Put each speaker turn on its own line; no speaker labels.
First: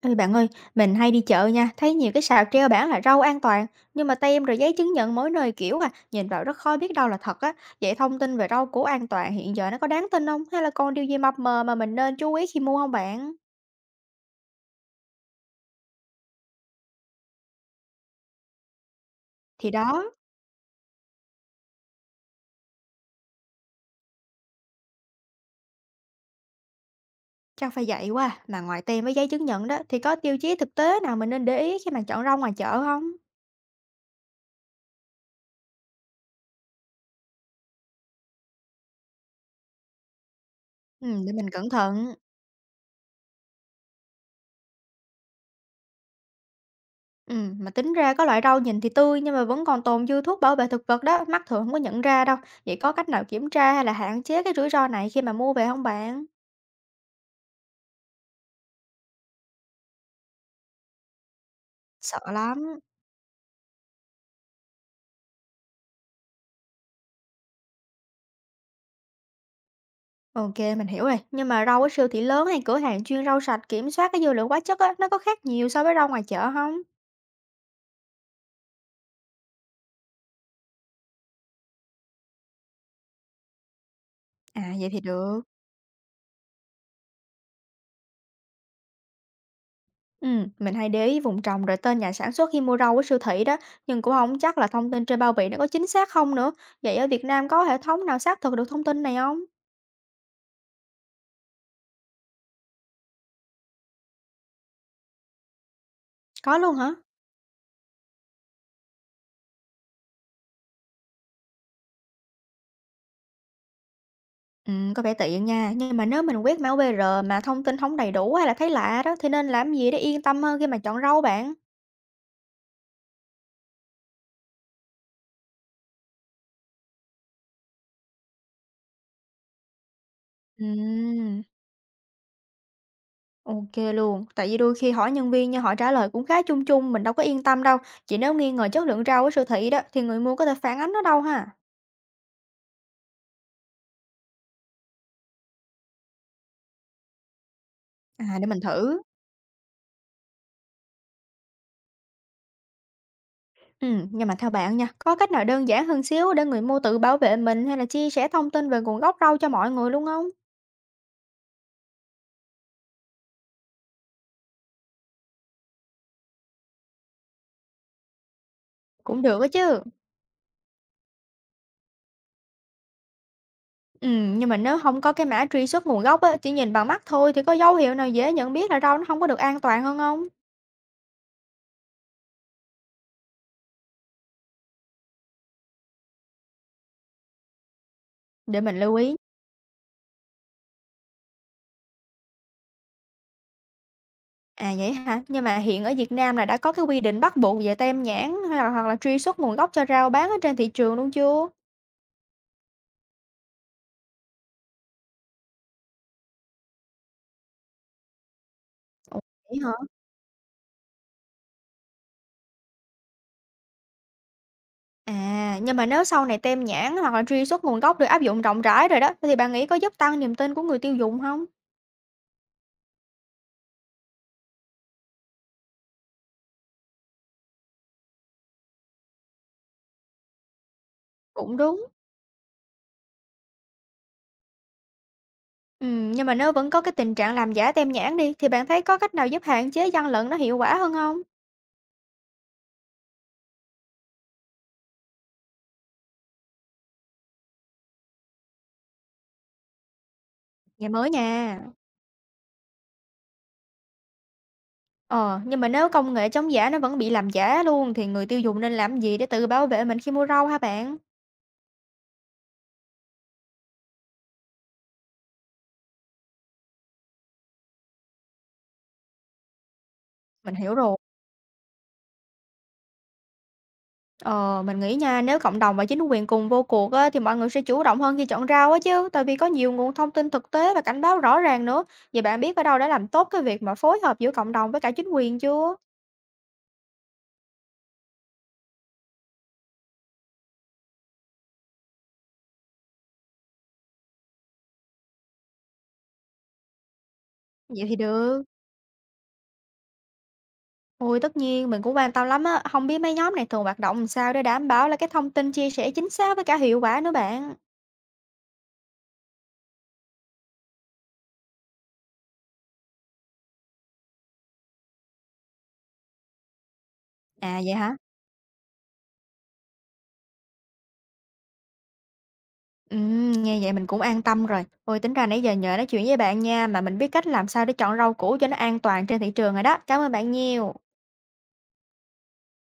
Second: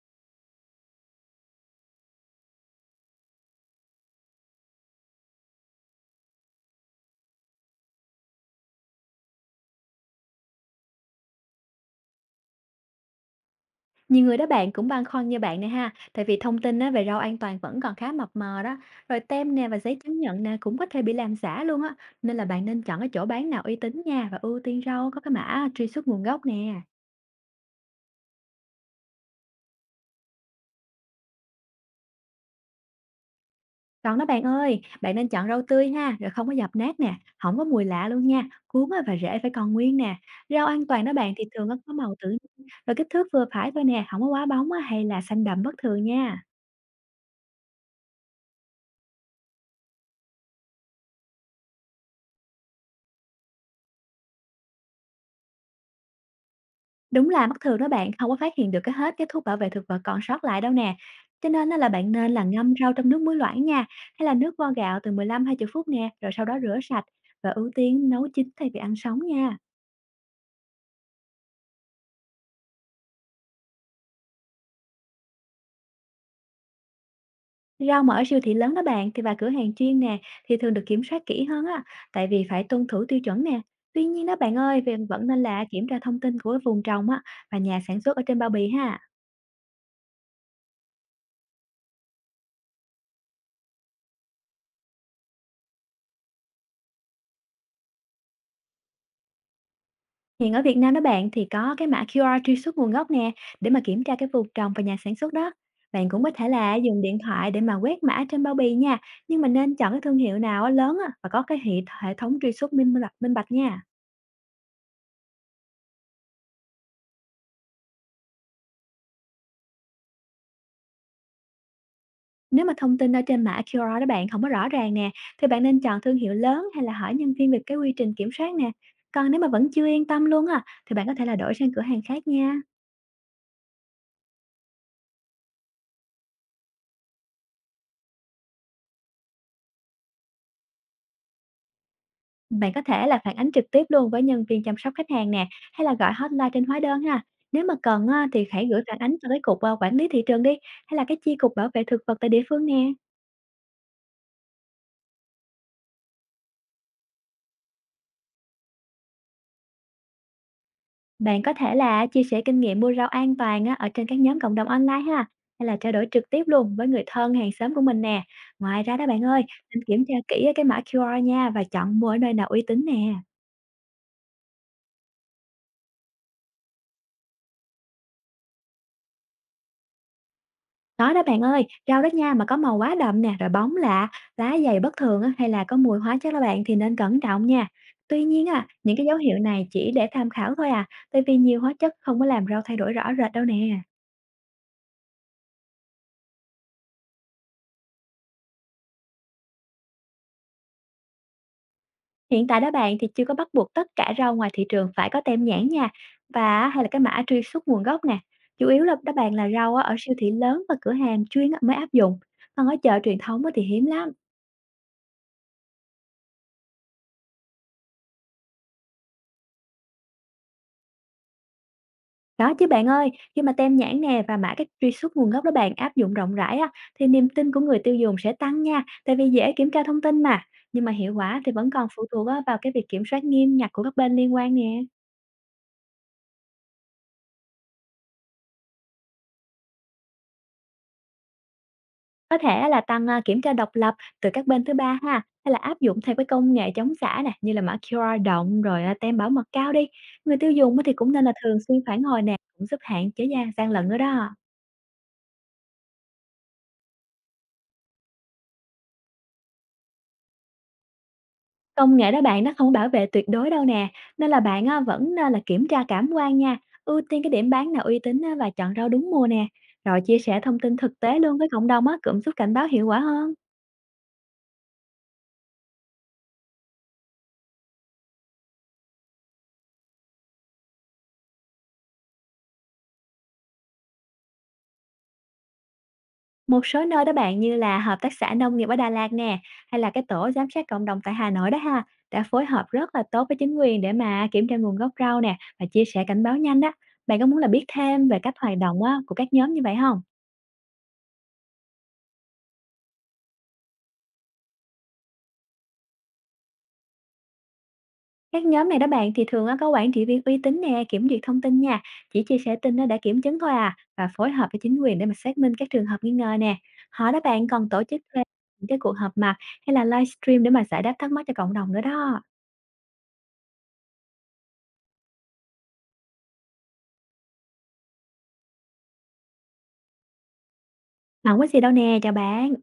Ê bạn ơi, mình hay đi chợ nha, thấy nhiều cái sạp treo bảng là rau an toàn, nhưng mà tem rồi giấy chứng nhận mỗi nơi kiểu à, nhìn vào rất khó biết đâu là thật á. Vậy thông tin về rau củ an toàn hiện giờ nó có đáng tin không? Hay là còn điều gì mập mờ mà mình nên chú ý khi mua không bạn?
Nhiều người đó bạn cũng băn khoăn như bạn này ha, tại vì thông tin á, về rau an toàn vẫn còn khá mập mờ đó. Rồi tem nè
Thì
và giấy
đó,
chứng nhận nè cũng có thể bị làm giả luôn á. Nên là bạn nên chọn cái chỗ bán nào uy tín nha, và ưu tiên rau có cái mã truy xuất nguồn gốc nè.
chắc phải vậy quá, à, mà ngoài tem với giấy chứng nhận đó thì có tiêu chí thực tế nào mình nên để ý khi mà chọn rau ngoài chợ không?
Còn đó bạn ơi, bạn nên chọn rau tươi ha, rồi không có dập nát nè, không có mùi lạ luôn nha. Cuống á, và rễ phải còn nguyên nè. Rau an toàn
Ừ,
đó
để
bạn thì
mình
thường
cẩn
nó có màu
thận.
tự nhiên, rồi kích thước vừa phải thôi nè, không có quá bóng á, hay là xanh đậm bất thường nha.
Mà tính ra có loại rau nhìn thì tươi nhưng mà vẫn còn tồn dư thuốc bảo vệ thực vật đó, mắt thường không có nhận ra đâu. Vậy có cách nào kiểm tra hay là hạn chế cái rủi ro này khi mà mua về không bạn?
Đúng là mắt thường đó bạn không có phát hiện được cái hết cái thuốc bảo vệ thực vật còn sót lại đâu nè. Cho nên á là bạn
Sợ
nên là ngâm
lắm.
rau trong nước muối loãng nha, hay là nước vo gạo từ 15-20 phút nè, rồi sau đó rửa sạch và ưu tiên nấu chín thay vì ăn sống nha.
OK, mình hiểu rồi. Nhưng mà rau ở siêu thị lớn hay cửa hàng chuyên rau sạch kiểm soát cái dư lượng hóa chất á, nó có khác nhiều so với rau ngoài chợ không?
Rau mà ở siêu thị lớn đó bạn thì và cửa hàng chuyên nè thì thường được kiểm soát kỹ hơn á, tại vì phải tuân thủ tiêu chuẩn nè. Tuy nhiên đó bạn
À,
ơi,
vậy
việc
thì
vẫn
được.
nên là kiểm tra thông tin của vùng trồng á, và nhà sản xuất ở trên bao bì ha.
Mình hay để ý vùng trồng rồi tên nhà sản xuất khi mua rau ở siêu thị đó, nhưng cũng không chắc là thông tin trên bao bì nó có chính xác không nữa. Vậy ở Việt Nam có hệ thống nào xác thực được thông tin này không?
Hiện ở Việt Nam đó bạn thì có cái mã QR truy xuất nguồn gốc nè, để mà kiểm tra cái vùng trồng và nhà sản xuất đó. Bạn cũng có thể
Có
là
luôn hả?
dùng điện thoại để mà quét mã trên bao bì nha, nhưng mà nên chọn cái thương hiệu nào á, lớn á, và có cái hệ hệ thống truy xuất minh bạch nha.
Có vẻ tiện nha, nhưng mà nếu mình quét mã QR mà thông tin không đầy đủ hay là thấy lạ đó, thì nên làm gì để yên tâm hơn khi mà chọn rau bạn?
Nếu mà thông tin ở trên mã QR đó bạn không có rõ ràng nè, thì bạn nên chọn thương hiệu lớn, hay là hỏi nhân viên về cái quy trình kiểm soát nè. Còn nếu mà vẫn chưa yên tâm luôn á, thì bạn có thể là
Ừm,
đổi sang cửa hàng khác nha.
OK luôn, tại vì đôi khi hỏi nhân viên nhưng họ trả lời cũng khá chung chung, mình đâu có yên tâm đâu. Chỉ nếu nghi ngờ chất lượng rau ở siêu thị đó, thì người mua có thể phản ánh nó đâu ha?
Bạn có thể là phản ánh trực tiếp luôn với nhân viên chăm sóc khách hàng nè, hay là gọi hotline trên hóa đơn ha. Nếu mà cần á,
À,
thì
để mình
hãy gửi phản
thử.
ánh cho cái cục quản lý thị trường đi, hay là cái chi cục bảo vệ thực vật tại địa phương nè.
Nhưng mà theo bạn nha, có cách nào đơn giản hơn xíu để người mua tự bảo vệ mình hay là chia sẻ thông tin về nguồn gốc rau cho mọi người luôn không?
Bạn có thể là chia sẻ kinh nghiệm mua rau an toàn á, ở trên các nhóm cộng đồng online ha, hay là trao đổi trực tiếp luôn với người thân hàng xóm của mình nè. Ngoài ra đó bạn
Cũng được
ơi,
á chứ.
nên kiểm tra kỹ cái mã QR nha, và chọn mua ở nơi nào uy tín nè.
Nhưng mà nếu không có cái mã truy xuất nguồn gốc á, chỉ nhìn bằng mắt thôi thì có dấu hiệu nào dễ nhận biết là rau nó không có được an toàn hơn không?
Có đó bạn ơi, rau đó nha mà có màu quá đậm nè, rồi bóng lạ, lá dày bất thường á, hay là có mùi hóa chất đó bạn thì nên cẩn trọng nha. Tuy nhiên
Để
à,
mình lưu
những cái dấu
ý.
hiệu này chỉ để tham khảo thôi à, tại vì nhiều hóa chất không có làm rau thay đổi rõ rệt đâu nè.
À, vậy hả? Nhưng mà hiện ở Việt Nam là đã có cái quy định bắt buộc về tem nhãn hay là hoặc là truy xuất nguồn gốc cho rau bán ở trên thị trường luôn chưa?
Hiện tại đó bạn thì chưa có bắt buộc tất cả rau ngoài thị trường phải có tem nhãn nha, và hay là cái mã truy xuất nguồn gốc nè. Chủ yếu là đó
Ủa,
bạn là
vậy hả?
rau á, ở siêu thị lớn và cửa hàng chuyên á mới áp dụng, còn ở chợ truyền thống á thì hiếm lắm.
À, nhưng mà nếu sau này tem nhãn hoặc là truy xuất nguồn gốc được áp dụng rộng rãi rồi đó, thì bạn nghĩ có giúp tăng niềm tin của người tiêu dùng không?
Đó chứ bạn ơi, khi mà tem nhãn nè và mã các truy xuất nguồn gốc đó bạn áp dụng rộng rãi á, thì niềm tin của người tiêu dùng sẽ tăng nha, tại vì dễ kiểm tra thông tin mà. Nhưng mà hiệu quả thì
Cũng
vẫn
đúng.
còn phụ thuộc á, vào cái việc kiểm soát nghiêm ngặt của các bên liên quan nè.
Nhưng mà nếu vẫn có cái tình trạng làm giả tem nhãn đi, thì bạn thấy có cách nào giúp hạn chế gian lận nó hiệu quả hơn không?
Có thể là tăng kiểm tra độc lập từ các bên thứ ba ha, hay là áp dụng theo cái công nghệ chống giả nè, như là mã QR động rồi, tem bảo mật cao đi. Người tiêu dùng á
Nghe
thì
mới
cũng nên là thường
nha.
xuyên phản hồi nè, cũng giúp hạn chế gian gian lận nữa đó.
Ờ, nhưng mà nếu công nghệ chống giả nó vẫn bị làm giả luôn thì người tiêu dùng nên làm gì để tự bảo vệ mình khi mua rau hả bạn?
Công nghệ đó bạn nó không bảo vệ tuyệt đối đâu nè, nên là bạn á, vẫn nên là kiểm tra cảm quan nha, ưu tiên cái điểm bán nào uy tín á, và chọn rau đúng mùa nè. Rồi chia sẻ
Mình
thông
hiểu
tin
rồi.
thực tế luôn với cộng đồng á, cũng giúp cảnh báo hiệu quả hơn.
Ờ, mình nghĩ nha, nếu cộng đồng và chính quyền cùng vô cuộc á, thì mọi người sẽ chủ động hơn khi chọn rau á chứ, tại vì có nhiều nguồn thông tin thực tế và cảnh báo rõ ràng nữa. Vậy bạn biết ở đâu đã làm tốt cái việc mà phối hợp giữa cộng đồng với cả chính quyền chưa?
Một số nơi đó bạn như là hợp tác xã nông nghiệp ở Đà Lạt nè, hay là cái tổ giám sát cộng đồng tại Hà Nội đó ha, đã phối hợp rất là tốt với chính quyền để mà kiểm tra nguồn gốc rau nè, và chia sẻ cảnh báo nhanh đó. Bạn có muốn là biết
Vậy thì
thêm về cách
được.
hoạt động á, của các nhóm như vậy không?
Ôi tất nhiên mình cũng quan tâm lắm á, không biết mấy nhóm này thường hoạt động làm sao để đảm bảo là cái thông tin chia sẻ chính xác với cả hiệu quả nữa bạn.
Các nhóm này đó bạn thì thường á, có quản trị viên uy tín nè, kiểm duyệt thông tin nha, chỉ chia sẻ tin á, đã kiểm chứng thôi à, và phối hợp với chính quyền để mà xác minh các trường hợp nghi ngờ nè. Họ đó bạn
À
còn
vậy
tổ
hả?
chức thêm những cái cuộc họp mặt, hay là livestream để mà giải đáp thắc mắc cho cộng đồng nữa đó.
Nghe vậy mình cũng an tâm rồi. Ôi, tính ra nãy giờ nhờ nói chuyện với bạn nha, mà mình biết cách làm sao để chọn rau củ cho nó an toàn trên thị trường rồi đó. Cảm ơn bạn nhiều.
Không có gì đâu nè, chào bạn.